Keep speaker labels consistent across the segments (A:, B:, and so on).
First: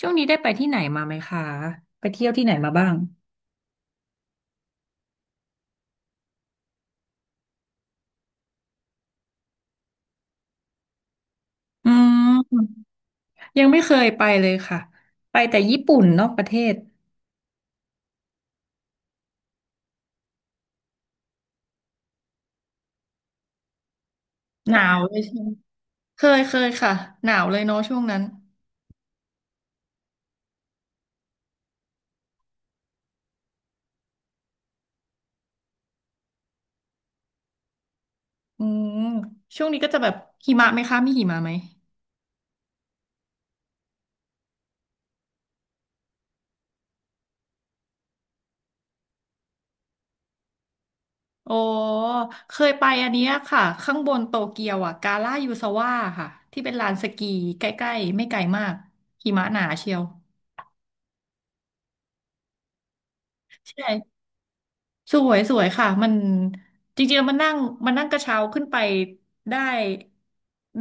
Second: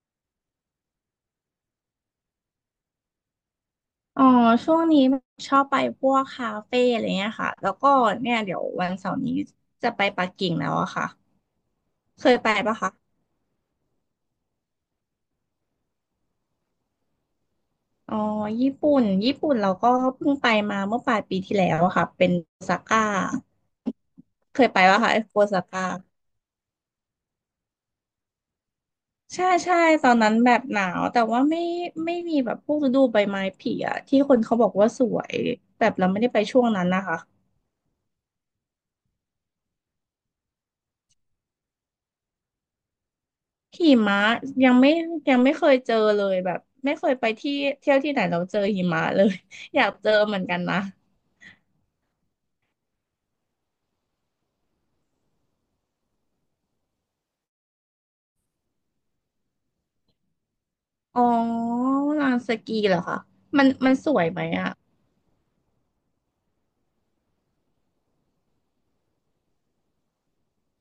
A: ช่วงนี้ได้ไปที่ไหนมาไหมคะไปเที่ยวที่ไหนมาบ้าง
B: อ๋อช่วงนี้ชอบไปพวกคาเฟ่อะไรเงี้ยค่ะแล้วก็เนี่ยเดี๋ยววันเสาร์นี้จะไปปักกิ่งแล้วอะค่ะ
A: อื
B: เคยไปปะ
A: ม
B: คะ
A: ยังไม่เคยไปเลยค่ะ ไปแต่ญี่ปุ่นนอกประเทศ
B: อ๋อญี่ปุ่นเราก็เพิ่งไปมาเมื่อปลายปีที่แล้วอะค่ะเป็นโอซาก้าเคย
A: ห
B: ไป
A: นาว
B: ปะคะ
A: เลยใช่
B: โอ
A: ไหม
B: ซาก้า
A: เคยค่ะหนาวเลยเนาะช่วงนั้น
B: ใช่ใช่ตอนนั้นแบบหนาวแต่ว่าไม่มีแบบพวกฤดูใบไม้ผลิอะที่คนเขาบอกว่าสวยแบบเราไม่ได้ไปช่วงนั้นนะคะ
A: อืมช่วงนี้ก็จะแบบหิมะไหมคะมีหิมะไหม
B: หิมะยังไม่ยังไม่เคยเจอเลยแบบไม่เคยไปที่เที่ยวที่ไหนเราเจอหิมะเลย อยากเจอเหมือนกันนะ
A: โอ้เคยไปอันเนี้ยค่ะข้างบนโตเกียวอ่ะกาล่ายูซาวะค่ะที่เป็นลานสกีใกล้ๆไม่ไกลมากหิมะหนาเชียว
B: อ๋อลานสกีเหรอคะมัน
A: ใช
B: มันสว
A: ่
B: ยไหมอ่ะ
A: สวยสวยค่ะมันจริงๆแล้วมันนั่งมันนั่งกระเช้าขึ้นไปได้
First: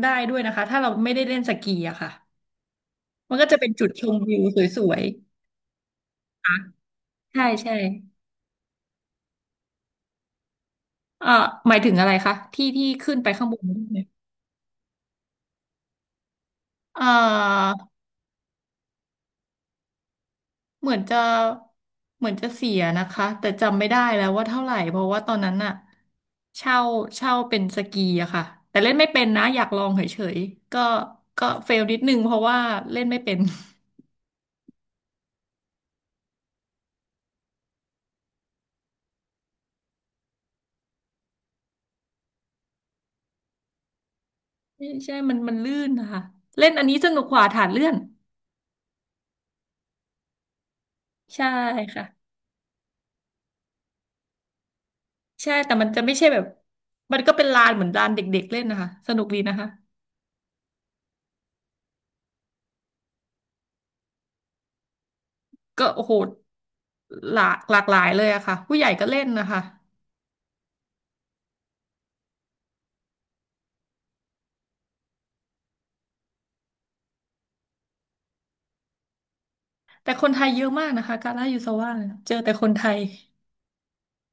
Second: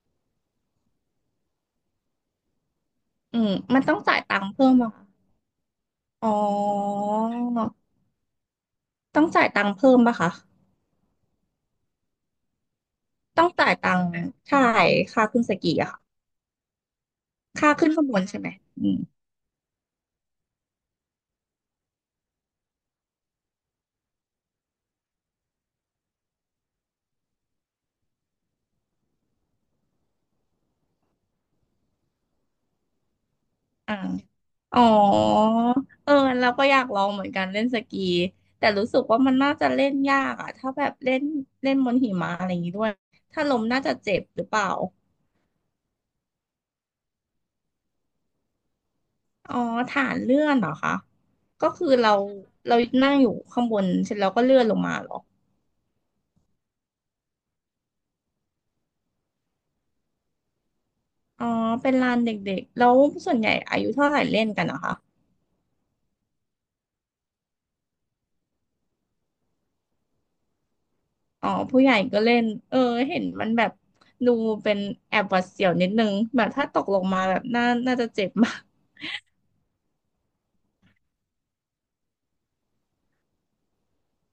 A: ได้ด้วยนะคะถ้าเราไม่ได้เล่นสกีอะค่ะมัน
B: อื
A: ก็
B: ม
A: จะเป็น
B: มัน
A: จุด
B: ต้อง
A: ชม
B: จ่าย
A: วิ
B: ตั
A: ว
B: งค์เพิ่ม
A: ส
B: ป่ะ
A: วย
B: คะอ๋อ
A: ๆค่ะใช่ใช่
B: ต้องจ่ายตังค์เพิ่มป่ะคะ
A: เอ่อหมายถึงอะไรคะที่ที่ขึ้นไป
B: ต้
A: ข้า
B: อ
A: ง
B: ง
A: บน
B: จ่าย
A: ได้
B: ตั
A: ไหม
B: งค์ใช่ค่าขึ้นสกีอะค่ะ
A: เอ่
B: ค่า
A: อ
B: ขึ้นข้างบนใช่ไหมอืม
A: เหมือนจะเหมือนจะเสียนะคะแต่จำไม่ได้แล้วว่าเท่าไหร่เพราะว่าตอนนั้นอะเช่าเช่าเป็นสกีอะค่ะแต่เล่นไม่เป็นนะอยากลองเฉยๆก็เฟลนิดนึงเพราะว่าเล่นไม่เป็น
B: อ่า อ๋อเออเราก็อยากลองเหมือนกันเล่นสกีแต่รู้สึกว่ามันน่าจะเล่นยากอะถ้าแบบเล่นเล่นบนหิมะอะไรอย่างนี้ด้วยถ้าล้มน่าจะเจ็บหรือเปล่า
A: ใช่ใช่มันลื่นนะคะเล่นอันนี้สนุกกว่าฐานเลื่อน
B: อ๋อฐานเลื่อนเหรอคะ
A: ใช่
B: ก็คือ
A: ค่ะ
B: เรานั่งอยู่ข้างบนเสร็จแล้วก็เลื่อนลงมาเหรอ
A: ใช่แต่มันจะไม่ใช่แบบ มันก็เป็นลานเหมือนลานเด็กๆเล่นนะคะสนุกดีนะคะ
B: อ๋อเป็นลานเด็กๆแล้วส่วนใหญ่อายุเท่าไหร่เล่นกันนะคะ
A: ก็โอ้โหหลากหลายเลยอะค่ะ ผู้ใหญ่ก็เล่นนะคะ
B: อ๋อผู้ใหญ่ก็เล่นเออเห็นมันแบบดูเป็นแอบหวาดเสียวนิดนึงแบบถ้าตกลงมาแบบน่าจะเจ็บมาก
A: แต่คนไทยเยอะมากนะคะกาลายูซาว่าเนี่ยเจอแต่คนไทย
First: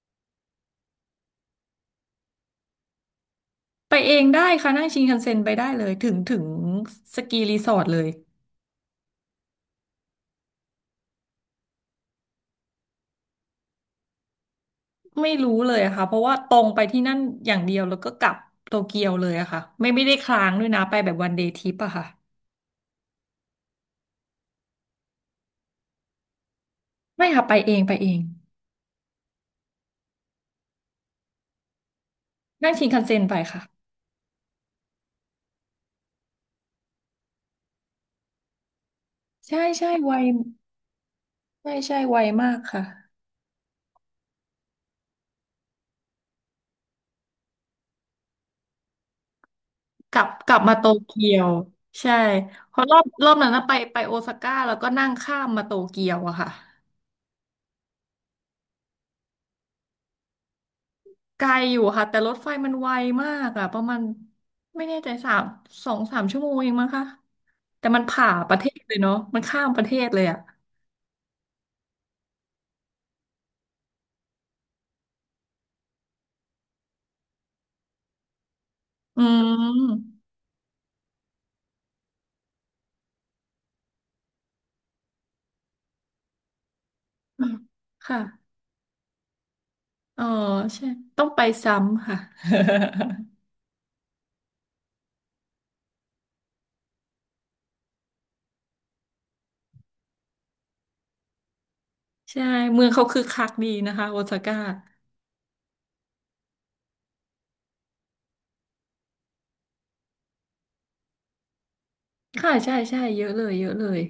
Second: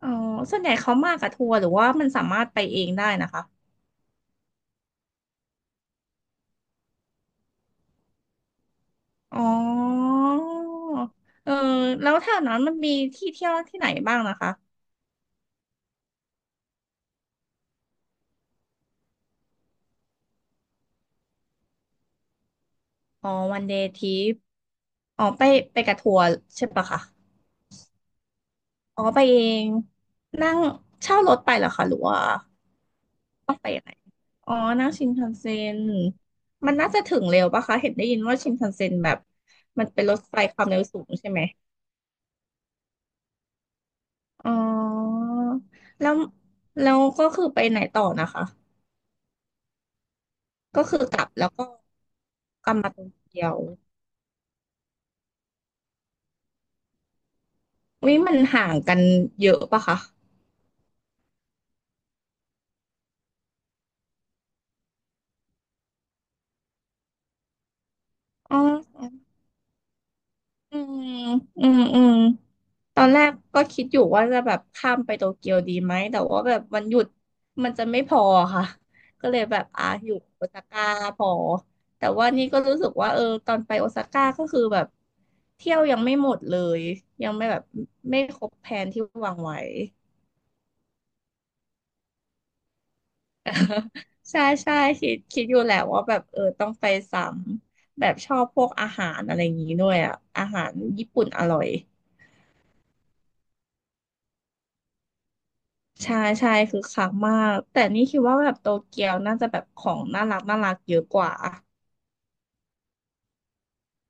B: อ๋อส่วนใหญ่เขามากับทัวร์หรือว่ามันสามารถไปเองได้นะคะ
A: ไปเองได้ค่ะ นั่งชินคันเซ็นไปได้เลย ถึงสกีรีสอร์ทเลย
B: อ๋อเออแล้วแถวนั้นมันมีที่เที่ยวที่ไหนบ้างนะคะ
A: ไม่รู้เลยอะค่ะเพราะว่าตรงไปที่นั่นอย่างเดียวแล้วก็กลับโตเกียวเลยอะค่ะไม่ได้ค้างด้วยนะไปแบบวันเดย์ทริปอะค่ะ
B: อ๋อวันเดย์ทริปอ๋อไปกับทัวร์ใช่ปะคะ
A: ไม่ค่ะไปเองไปเอง
B: อ๋อไปเองนั่งเช่ารถไปเหรอคะหรือว่า
A: นั่งชินคันเซ็นไป
B: ต้อง
A: ค่ะ
B: ไปยังไงอ๋อนั่งชินคันเซ็นมันน่าจะถึงเร็วปะคะเห็นได้ยินว่าชินคันเซ็นแบบ
A: ใช่
B: มัน
A: ใช่
B: เป็น
A: ไว
B: รถไฟความเร็วสูงใช่ไหม
A: ใช่ใช่ไวมากค่ะ
B: อ๋อแล้วแล้วก็คือไปไหนต่อนะคะ
A: กลับมา
B: ก็
A: โต
B: คือกลั
A: เกี
B: บ
A: ย
B: แล้
A: ว
B: วก็
A: ใช่
B: กลั
A: เพ
B: บ
A: ราะ
B: มา
A: รอ
B: โต
A: บรอบ
B: เกี
A: นั้
B: ย
A: น
B: ว
A: นะไปโอซาก้าแล้วก็นั่งข้ามมาโตเกียวอะค่ะ
B: วิมันห่างกันเยอะปะคะ
A: ไกลอยู่ค่ะแต่รถไฟมันไวมากอะประมาณไม่แน่ใจสามสองสามชั่วโมงเองมั้งคะแต่มันผ่าป
B: อ๋
A: ระเทศเลยเนาะ
B: อ
A: มันข้ามประเทศเลยอะ
B: อืมอืมตอนแรกก็คิดอยู่ว่าจะแบบข้ามไปโตเกียวดีไหม แต่ว่าแบบวันหยุดมันจะไม่พอค่ะ
A: อื
B: ก็เลยแบบอ่ะอยู่
A: ม
B: โอซาก้าพอ แต่ว่านี่ก็รู้สึกว่าเออตอนไปโอซาก้าก็คือแบบเที่ยวยังไม่หมดเลย ยังไม่แบบไม่คร
A: ค่ะ
B: บแผนที่วางไว้
A: เออใช่ต้องไปซ้ำค่ะ
B: ใช่ใช่คิดอยู่แหละว่าแบบเออต้องไปซ้ำแบบชอบพวกอาหารอะไรอย่างนี้ด้วยอ่ะอาหารญี่ปุ่นอร่อย
A: ใช่เมืองเขาคึกคักดีนะคะโอซาก้า
B: ใช่ใช่คือคักมากแต่นี่คิดว่าแบบโตเกียวน่าจะแบบของน่ารักเยอะกว่า
A: ค่ะใช่ใช่เยอะเลยเยอะเลย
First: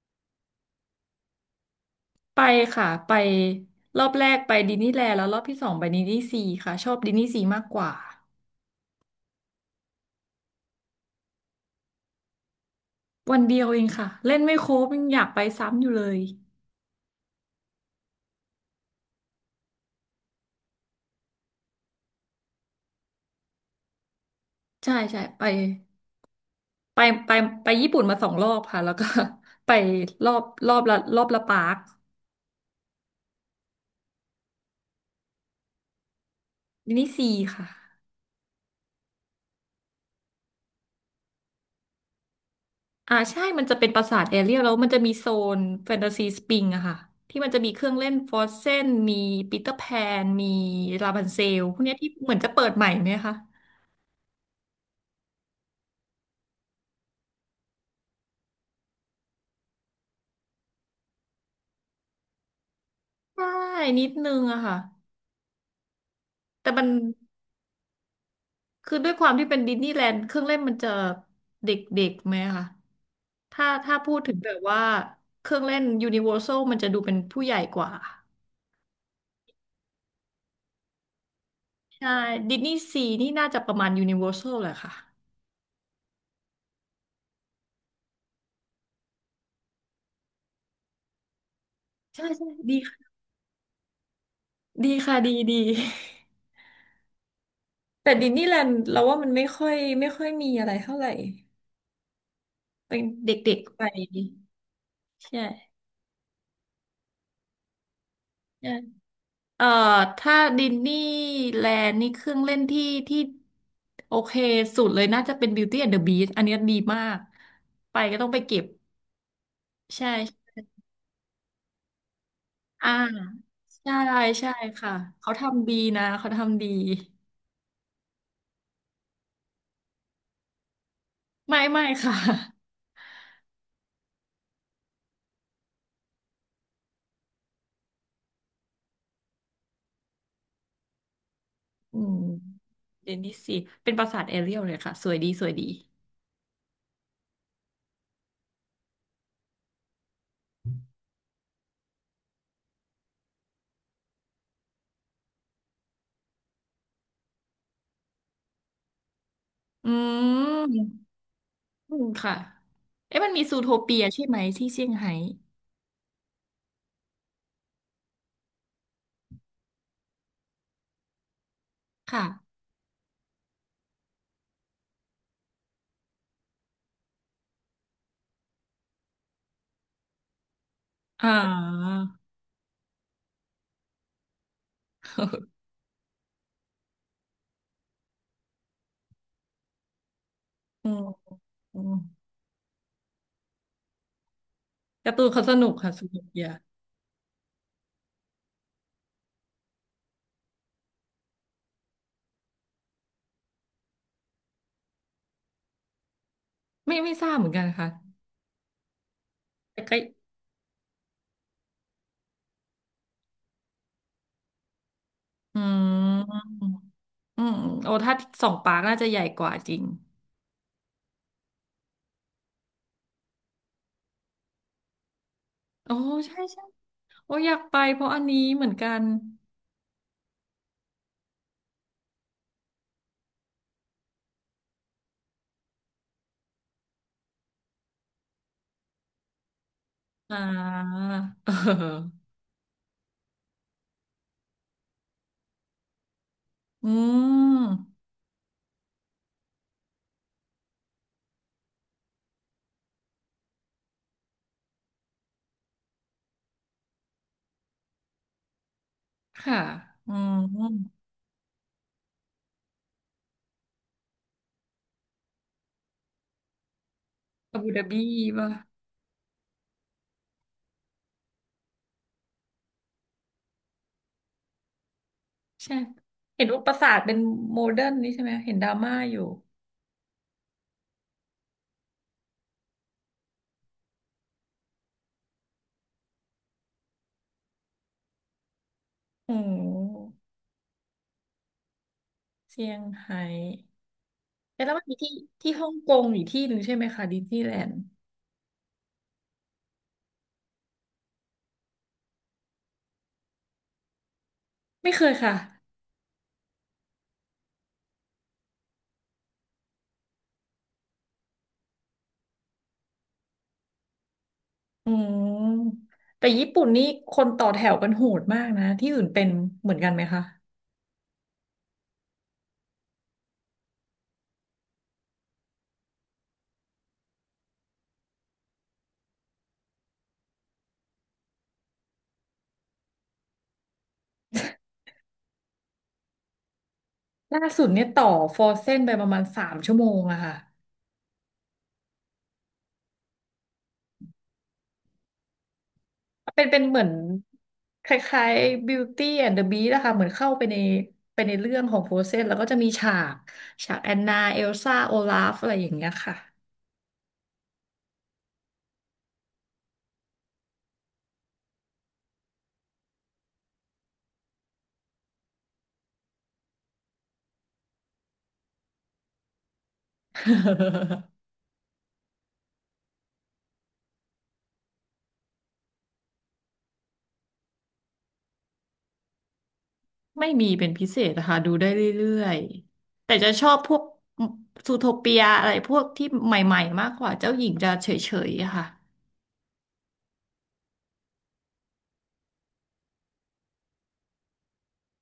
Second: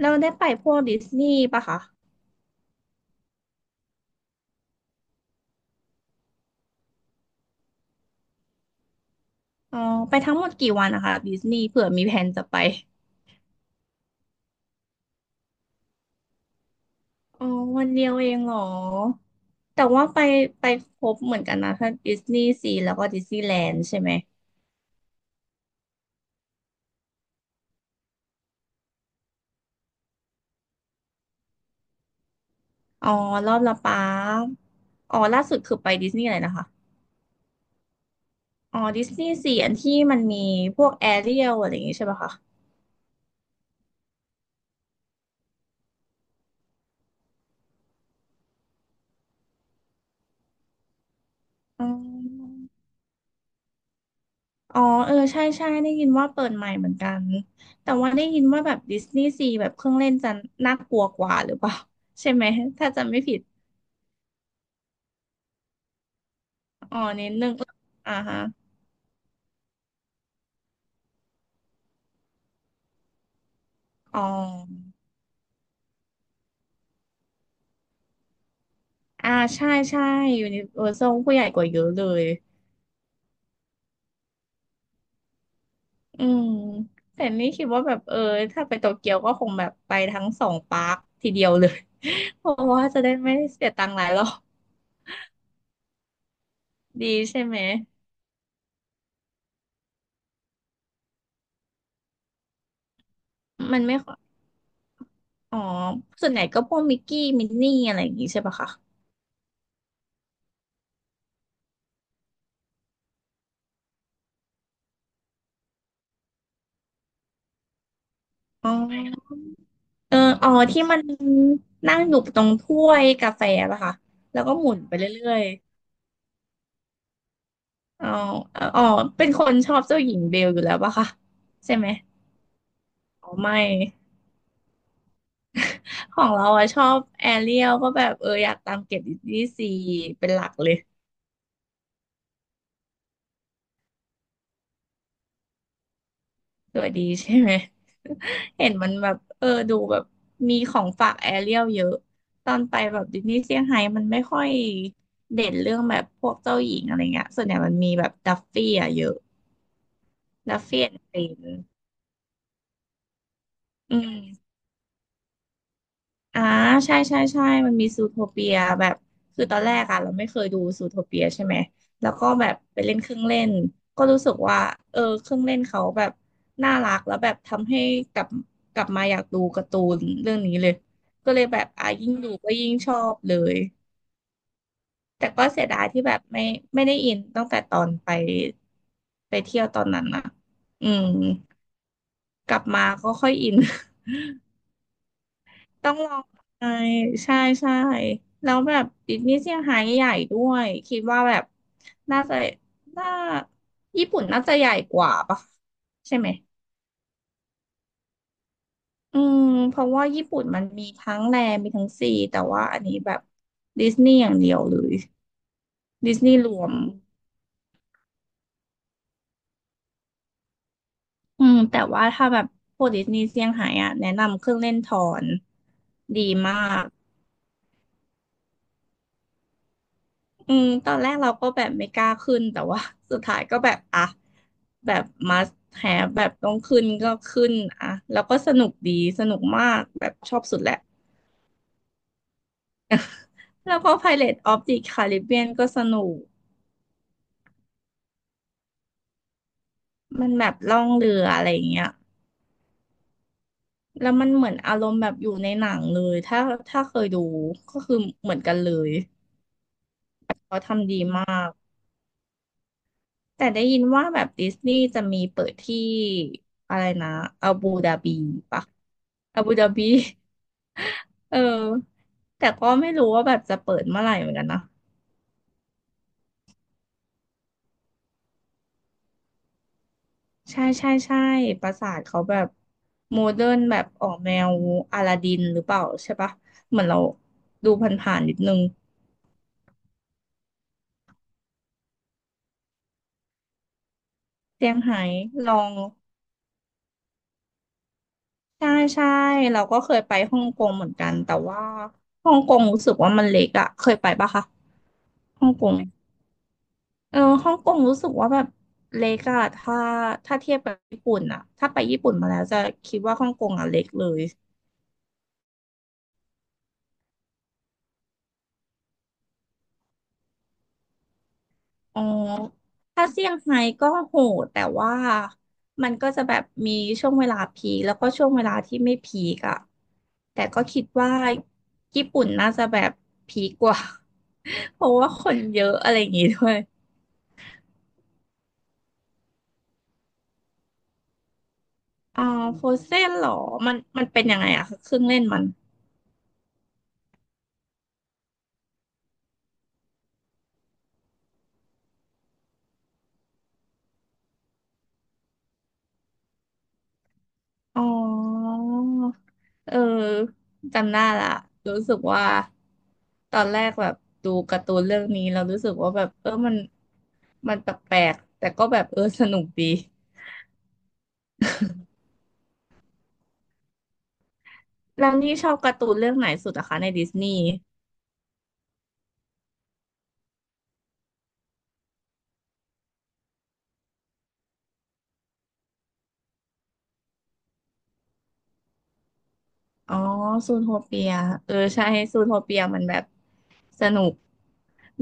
B: แล้วได้ไปพวกดิสนีย์ปะคะ
A: ไปค่ะไปรอบแรกไปดิสนีย์แลนด์แล้วรอบที่สองไปดิสนีย์ซีค่ะชอบดิสนีย์ซีมากกว่า
B: อ๋อไปทั้งหมดกี่วันนะคะดิสนีย์เผื่อมีแผนจะไป
A: วันเดียวเองค่ะเล่นไม่ครบยังอยากไปซ้ำอยู่เลย
B: อ๋อวันเดียวเองเหรอแต่ว่าไปครบเหมือนกันนะทั้งดิสนีย์ซีแล้วก็ดิสนีย์แลนด์ใช่ไหม
A: ใช่ใช่ไปไปไปญี่ปุ่นมา2 รอบค่ะแล้วก็ ไปรอบละรอบละปาร์ค
B: อ๋อรอบละปารอ๋อล่าสุดคือไปดิสนีย์อะไรนะคะ
A: ดิสนีย์ซีค่ะ
B: อ๋อดิสนีย์สี่อันที่มันมีพวกแอเรียลอะไรอย่างงี้ใช่ปะคะ
A: อ่าใช่มันจะเป็นปราสาทแอเรียลแล้วมันจะมีโซนแฟนตาซีสปริงอะค่ะที่มันจะมีเครื่องเล่นฟรอสเซนมีปีเตอร์แพนมีลาบันเซลพวก
B: อ๋
A: เนี้ยที่เหมือนจะ
B: อ
A: เปิดใหม่ไหมคะ
B: อ๋อเออใช่ใช่ได้ยินว่าเปิดใหม่เหมือนกันแต่ว่าได้ยินว่าแบบดิสนีย์ซีแบบเครื่องเล่นจะน่ากลัวกว่าหรือเปล่าใช่ไหมถ้าจำไม่ผิด
A: ใช่นิดนึงอะค่ะแต่มัน
B: อ๋อนิดนึงอ่าฮะ
A: คือด้วยความที่เป็นดิสนีย์แลนด์เครื่องเล่นมันจะเด็กๆไหมคะถ้าพู
B: อ๋
A: ด
B: อ
A: ถึงแบบว่าเครื่องเล่นยูนิเวอร์แซลมันจะดูเป็นผู้ใหญ่กว่า
B: อ่าใช่ใช่ยูนิเวอร์แซลผู้ใหญ่กว่าเยอะเล
A: ใช่
B: ย
A: ดิสนีย์ซีนี่น่าจะประมาณยูนิเวอร์แซลแหละค่ะ
B: อืมแต่นี่คิดว่าแบบเออถ้าไปโตเกียวก็คงแบบไปทั้งสองปาร์คทีเดียวเลย
A: ใช่
B: เพ
A: ใช่
B: ราะ
A: ดี
B: ว่าจะ
A: ค่ะ
B: ได้ไม่เสียตังค์หลายรอบ
A: ดีค่ะดีดี
B: ดีใช่ไหม
A: แต่ดิสนีย์แลนด์เราว่ามันไม่ค่อยมีอะไรเท่าไหร่เป็นเด็กๆ
B: มั
A: ไป
B: นไม่ค่อย
A: ใช่
B: อ๋อส่วนใหญ่ก็พวกมิกกี้มินนี่อะไรอย่างงี้ใช่ปะคะ
A: ใช่เอ่อถ้าดิสนีย์แลนด์นี่เครื่องเล่นที่โอเคสุดเลยน่าจะเป็น Beauty and the Beast อันเนี้ยดีมากไปก็ต้องไปเก็บ
B: อ๋อ
A: ใช่
B: เอออ๋อ
A: ใช่
B: ที่มันนั่งอยู่ตรงถ้
A: อ่า
B: วยกาแฟป่ะ
A: ใช่
B: คะแล้ว
A: ใช่
B: ก็หมุน
A: ค่ะ
B: ไปเรื่
A: เขา
B: อย
A: ทำดีนะเขาทำดี
B: ๆอ๋ออ๋อเป็นคนชอบเจ้าหญิงเบลอยู่แล้วป่ะคะ
A: ไม่
B: ใช่
A: ไม่
B: ไหม
A: ค่ะ
B: อ๋อไม่ ของเราอะชอบแอเรียลก็แบบเอออยากตามเก็บดิสนีย์ซีเป็นหลักเลย
A: อืมเดนนิสสิเป็นปราสาทแอเรียลเลยค่ะสวยดีสวยดี
B: ตัวดีใช่ไหมเห็นมันแบบเออดูแบบมีของฝากแอเรียลเยอะตอนไปแบบดิสนีย์เซี่ยงไฮ้มันไม่ค่อยเด่นเรื่องแบบพวกเจ้าหญิงอะไรเงี้ยส่วนใหญ่มันมีแบบดัฟฟี่อะเยอะ
A: อืม
B: ดัฟฟี่แอนด์เฟน
A: อืมค่ะเอ๊ะมันมีซูโท
B: อื
A: เปียใช่ไหม
B: ม
A: ที่เซี่ยงไฮ้
B: อ่าใช่มันมีซูโทเปียแบบคือตอนแรกอะเราไม่เคยดูซูโทเปียใช่ไหมแล้ว
A: ค่ะ
B: ก็แบบไปเล่นเครื่องเล่นก็รู้สึกว่าเออเครื่องเล่นเขาแบบน่ารักแล้วแบบทำให้กลับกลับมาอยากดูการ์ตูนเรื่องนี้เลยก็
A: อ่า
B: เลยแบบอ่ะยิ่งดูก็ยิ่งชอบเลยแต่ก็เสีย ดายที่แบบไม่ได้อินตั้งแต่ตอนไปเที่ยวตอนนั้นนะอื
A: อืม
B: ม
A: อืม
B: กลับมาก็ค่อยอิน
A: การ์ตูนเขาสนุก
B: ต้
A: ค่ะ
B: อง
A: ส
B: ลอ
A: นุก
B: ง
A: เยอะ
B: ไปใช่ใช่แล้วแบบดิสนีย์เซี่ยงไฮ้ใหญ่ด้วยคิดว่าแบบน่าจะน่าญี่ปุ่นน่าจะใหญ่กว่าปะใช่ไหม
A: ไม่ทราบเหมือนกันค่ะ
B: อืมเพ
A: แต่
B: ราะ
A: ก็
B: ว่าญี่ปุ่นมันมีทั้งแลมีทั้งซีแต่ว่าอันนี้แบบดิสนีย์อย่างเดียวเลย
A: อื
B: ดิสนีย์รวม
A: มอืมโอ้ถ้าสองปาร์คน่าจะใหญ่กว่าจริง
B: อืมแต่ว่าถ้าแบบพวกดิสนีย์เซี่ยงไฮ้อะแนะนำเครื่องเล่นทอน
A: โอ้
B: ดี
A: ใช่
B: มา
A: ใช่
B: ก
A: โอ้อยากไปเพราะอันนี้เหมือนกัน
B: อืมตอนแรกเราก็แบบไม่กล้าขึ้นแต่ว่า สุดท้ายก็แบบอ่ะแบบ must have แบบต้องขึ้นก็ขึ้นอ่ะแล้วก็สนุกดีสนุกมากแบบช
A: อ่า
B: อบสุดแหละ
A: เออ
B: แล้วก็ Pirates of the Caribbean ก็สนุก
A: อืม
B: มันแบบล่องเรืออะไรอย่างเงี้ยแล้วมันเหมือนอารมณ์แบบอยู่ในหนังเลยถ้าเคยดูก็คือเหมือนกันเลย
A: ค่ะอื
B: เขาทำดี
A: ม
B: มากแต่ได้ยินว่าแบบดิสนีย์จะมีเปิดที่อะไรนะอา
A: อาบู
B: บู
A: ดา
B: ดา
A: บี
B: บี
A: ป่ะ
B: ปะอาบูดาบี เออแต่ก็ไม่รู้ว่าแบบจะเปิดเมื่อไหร่เหมือนกันนะ
A: ใช่เห็นว่าปราสาทเป็นโมเดิร์นนี่ใช่ไหมเห็นดราม่าอยู่
B: ใช่ใช่ใช่ปราสาทเขาแบบโมเดิร์นแบบออกแนวอลาดินหรือเปล่าใช่ปะเหมือนเราดูผ่านๆนิดนึง
A: โอ้เซี่ยงไฮ้แต่
B: เซี่
A: แล้
B: ย
A: ว
B: ง
A: มันมี
B: ไฮ้
A: ที่
B: ล
A: ที่
B: อ
A: ฮ่อ
B: ง
A: งกงอีกที่หนึ่งใช่ไหมคะดิสนีย์แลนด์
B: ใช่ใช่เราก็เคยไปฮ่องกงเหมือนกันแต่ว่าฮ่องกงรู้สึกว่ามันเล็กอะเคยไปปะคะ
A: ไม่เคยค่ะ
B: ฮ่องกงเออฮ่องกงรู้สึกว่าแบบเล็กอะถ้าเทียบกับญี่ปุ่นอะถ้าไปญี่ปุ่นมาแล้วจะคิดว่าฮ่องกงอะเล็กเลย
A: อืมแต่ญี่ปุ่นนี่คนต่อแถวกันโหดมากนะที่อื่นเป็นเหมือนกันไหมคะ
B: อ๋อ ถ้าเซี่ยงไฮ้ก็โหดแต่ว่ามันก็จะแบบมีช่วงเวลาพีคแล้วก็ช่วงเวลาที่ไม่พีกอะแต่ก็คิดว่าญี่ปุ่นน่าจะแบบพีกกว่า เพราะว่าคนเยอะอะไรอย่างงี้ด้วย
A: ล่าสุดเนี่ยต่อฟอร์เซนไปประมาณสามชั่วโมงอะค่ะ
B: อ่าโฟเซ่นเหรอ มันเป็นยังไงอะคะเครื่องเล่นมัน
A: เป็นเหมือนคล้ายๆ Beauty and the Beast นะคะเหมือนเข้าไปในไปในเรื่องของฟอร์เซนแล้วก็จะมีฉากแอนนาเอลซ่าโอลาฟอะไรอย่างเงี้ยค่ะ
B: อ๋อเออจำได้ละรู้สึกว่าตอนแรกแบบดูการ์ตูนเรื่องนี้เรารู้สึกว่าแบบเออมันแปลกๆแต่ก็แบบเออสนุกดีแล้วนี่ชอบการ์ตูนเรื่องไหนสุดอะคะในดิสนีย์
A: ไม่มีเป็นพิเศษนะคะดูได้เรื่อยๆแต่จะชอบพวกซูโทเปียอะไรพวกที่ใหม่ๆมากกว่าเจ้าหญิงจะเฉยๆอะค่ะ
B: อ๋อซูโทเปียเออใช่ซูโทเปียมันแบบสนุก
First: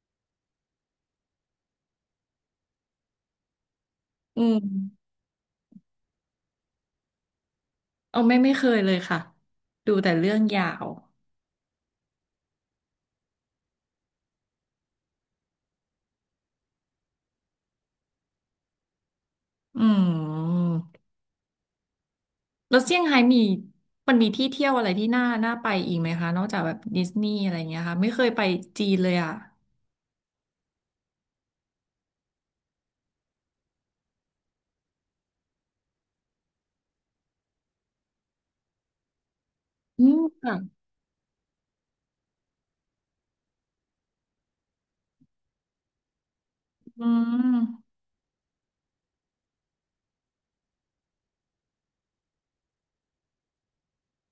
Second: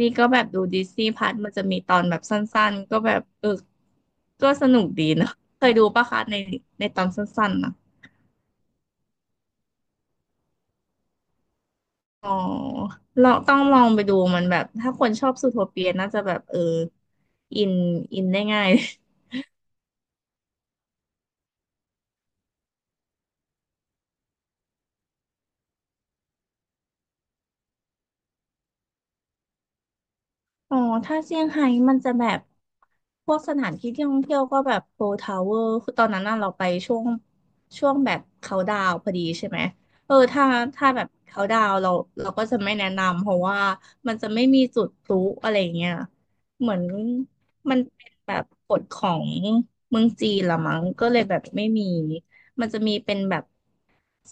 B: นี่ก็แบบดูดิสนีย์พัทมันจะมีตอนแบบสั้นๆก็แบบเออ
A: อื
B: ก็สนุกดี
A: ม
B: เนอะเคยดูปะคะในในตอนสั้นๆนะ
A: เอาไม่เคยเลยค่ะดูแต่เรื่องยาว
B: อ๋อเราต้องลองไปดูมันแบบถ้าคนชอบซูโทเปียน่าจะแบบเอออินอินได้ง่าย
A: อืมแล้วเซี่ยงไฮ้มีมันมีที่เที่ยวอะไรที่น่าน่าไปอีกไหมคะนอกจากแบบดิสนีย์อะไรอย่างเงี้ยค่ะไม่เคยไปจีนเลยอ่ะ
B: อ๋อถ้าเซี่ยงไฮ้มันจะแบบพวกสถานที่ท่องเที่ยวก็แบบโพทาวเวอร์คือตอนนั้นน่ะเราไปช่วงแบบเขาดาวน์พอดีใช่ไหม
A: อื
B: เออ
A: ม
B: ถ้า
A: ค่ะ
B: ถ้าแบบเขาดาวน์เราก็จะไม่แนะนำเพราะว่ามันจะไม่มีจุดพลุอะไรเงี้ยเหมือน
A: อื
B: มัน
A: ม
B: เป็นแบบกฎของเมืองจีนละมั้งก็เลยแบบไม่มีมันจะมีเป็นแบบ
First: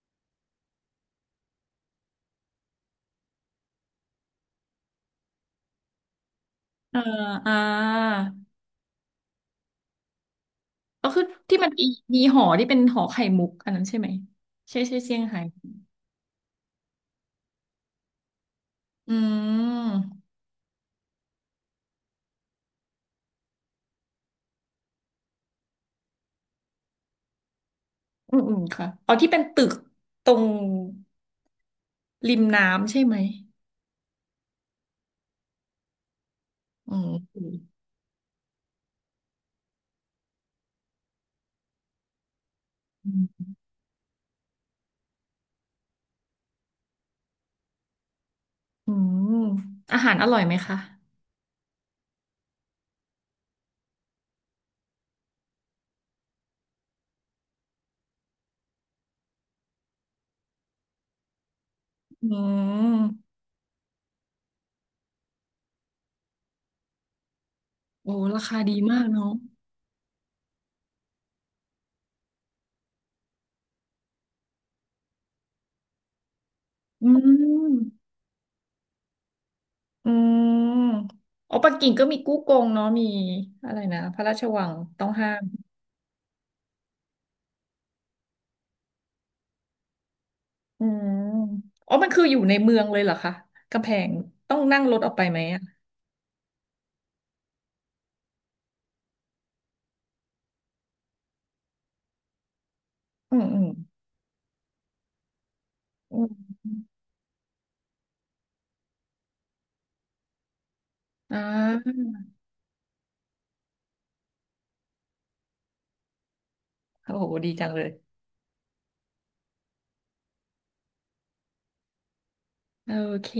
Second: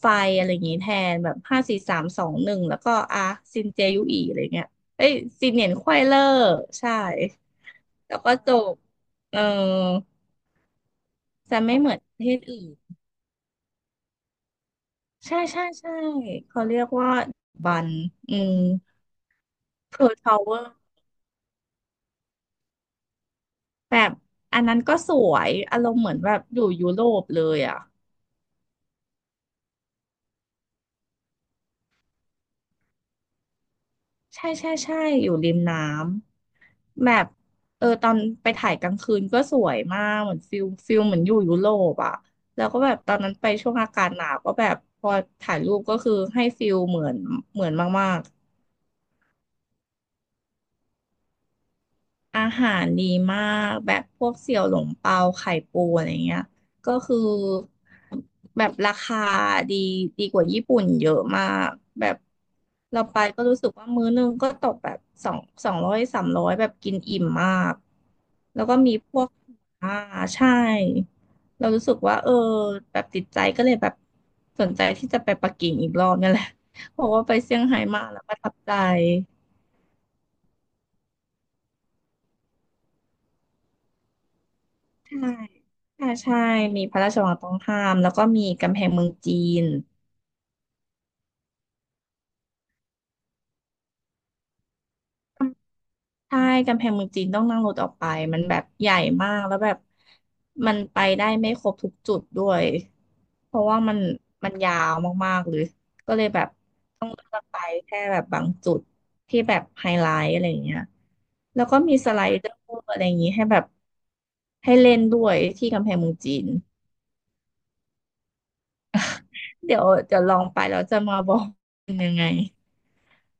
B: ไฟอะไรอย่างงี้แทนแบบ5 4 3 2 1แล้วก็อ่ะซินเจยุอีอะไรเงี้ย เอ้ยซีเนียร์ไขว้เลอร์ใช่
A: เอ่ออ่า
B: แล้วก็จบเออ
A: ก็คือที่
B: จะ
A: มัน
B: ไม่
A: มี
B: เหมือนป
A: มี
B: ระเท
A: ห
B: ศ
A: อ
B: อื่
A: ที่
B: น
A: เป็นหอไข่มุกอันนั้นใช่ไหมใช่ใช่เซี่ยง
B: ใช่
A: ไฮ้
B: ใช่ใช่เขาเรียกว่าบันอืม
A: อื
B: เพิร์ล
A: ม
B: ทาวเวอร์แบบอันนั้นก็สวยอารมณ์เหมือนแบบอยู่ยุโรปเลยอ่ะ
A: อืมอืมค่ะออที่เป็นตึกตรงริมน้ำใช่ไหม
B: ใช่ใช่ใช่อยู่ริมน้
A: อื
B: ำ
A: ม
B: แบบ
A: อืม
B: เออตอนไปถ่ายกลางคืนก็สวยมากเหมือนฟิลฟิลเหมือนอยู่ยุโรปอ่ะแล้วก็แบบตอนนั้นไปช่วงอากาศหนาวก็แบบพอถ่ายรูปก็คือให้ฟิลเหมือนเหมือนมาก
A: อืมอาหารอร่อยไหมคะ
B: อาหารดีมากแบบพวกเสี่ยวหลงเปาไข่ปูอะไรเงี้ยก็คือแบบราคาดีดีกว่าญี่ปุ่นเยอะมากแบบ
A: อื
B: เราไป
A: ม
B: ก็รู้สึกว่ามื้อนึงก็ตกแบบ2 200 300แบบกินอิ่มมาก
A: โอ้ราคา
B: แล้ว
A: ดี
B: ก็มี
A: มาก
B: พว
A: เนาะ
B: กอ่าใช่เรารู้สึกว่าเออแบบติดใจก็เลยแบบสนใจที่จะไปปักกิ่งอีกรอบนี่แหละเพ
A: อื
B: ราะว่าไปเซี่ยง
A: ม
B: ไฮ้มาแล้วประทับใจ
A: อืมอ๋อปักกิ่งก็มีกู้กงเนาะ มีอะไรนะพระราชวังต้อง
B: ใช่
A: ห้าม
B: ใช่ใช่ มีพระราชวังต้องห้าม แล้วก็มีกำแพงเมืองจีน
A: อืมอ๋อมันคืออยู่ในเมืองเลยเหรอคะ กำแพงต้องนั่งรถออกไปไหมอ่ะ
B: ใช่ กำแพงเมืองจีนต้องนั่งรถออกไปมันแบบใหญ่มากแล้วแบบมันไปได้ไม่ครบทุกจุดด้วย
A: อืม
B: เพ
A: อื
B: ราะ
A: ม
B: ว่ามันยาวมากๆเลยก็
A: อื
B: เลยแบบ
A: ม
B: ต้องเลือกไปแค่แบบบางจุดที่แบบไฮไลท์อะไรอย่างเงี้ย
A: อ่
B: แล้วก็มี
A: า
B: สไลเดอร์อะไรอย่างงี้ให้แบบให้เล่นด้วยที่กำแพงเมืองจีน
A: โอ้โหดีจังเลย
B: เดี๋ยวจะลองไปแล้วจะมาบอกเป็นยังไง
A: โอเค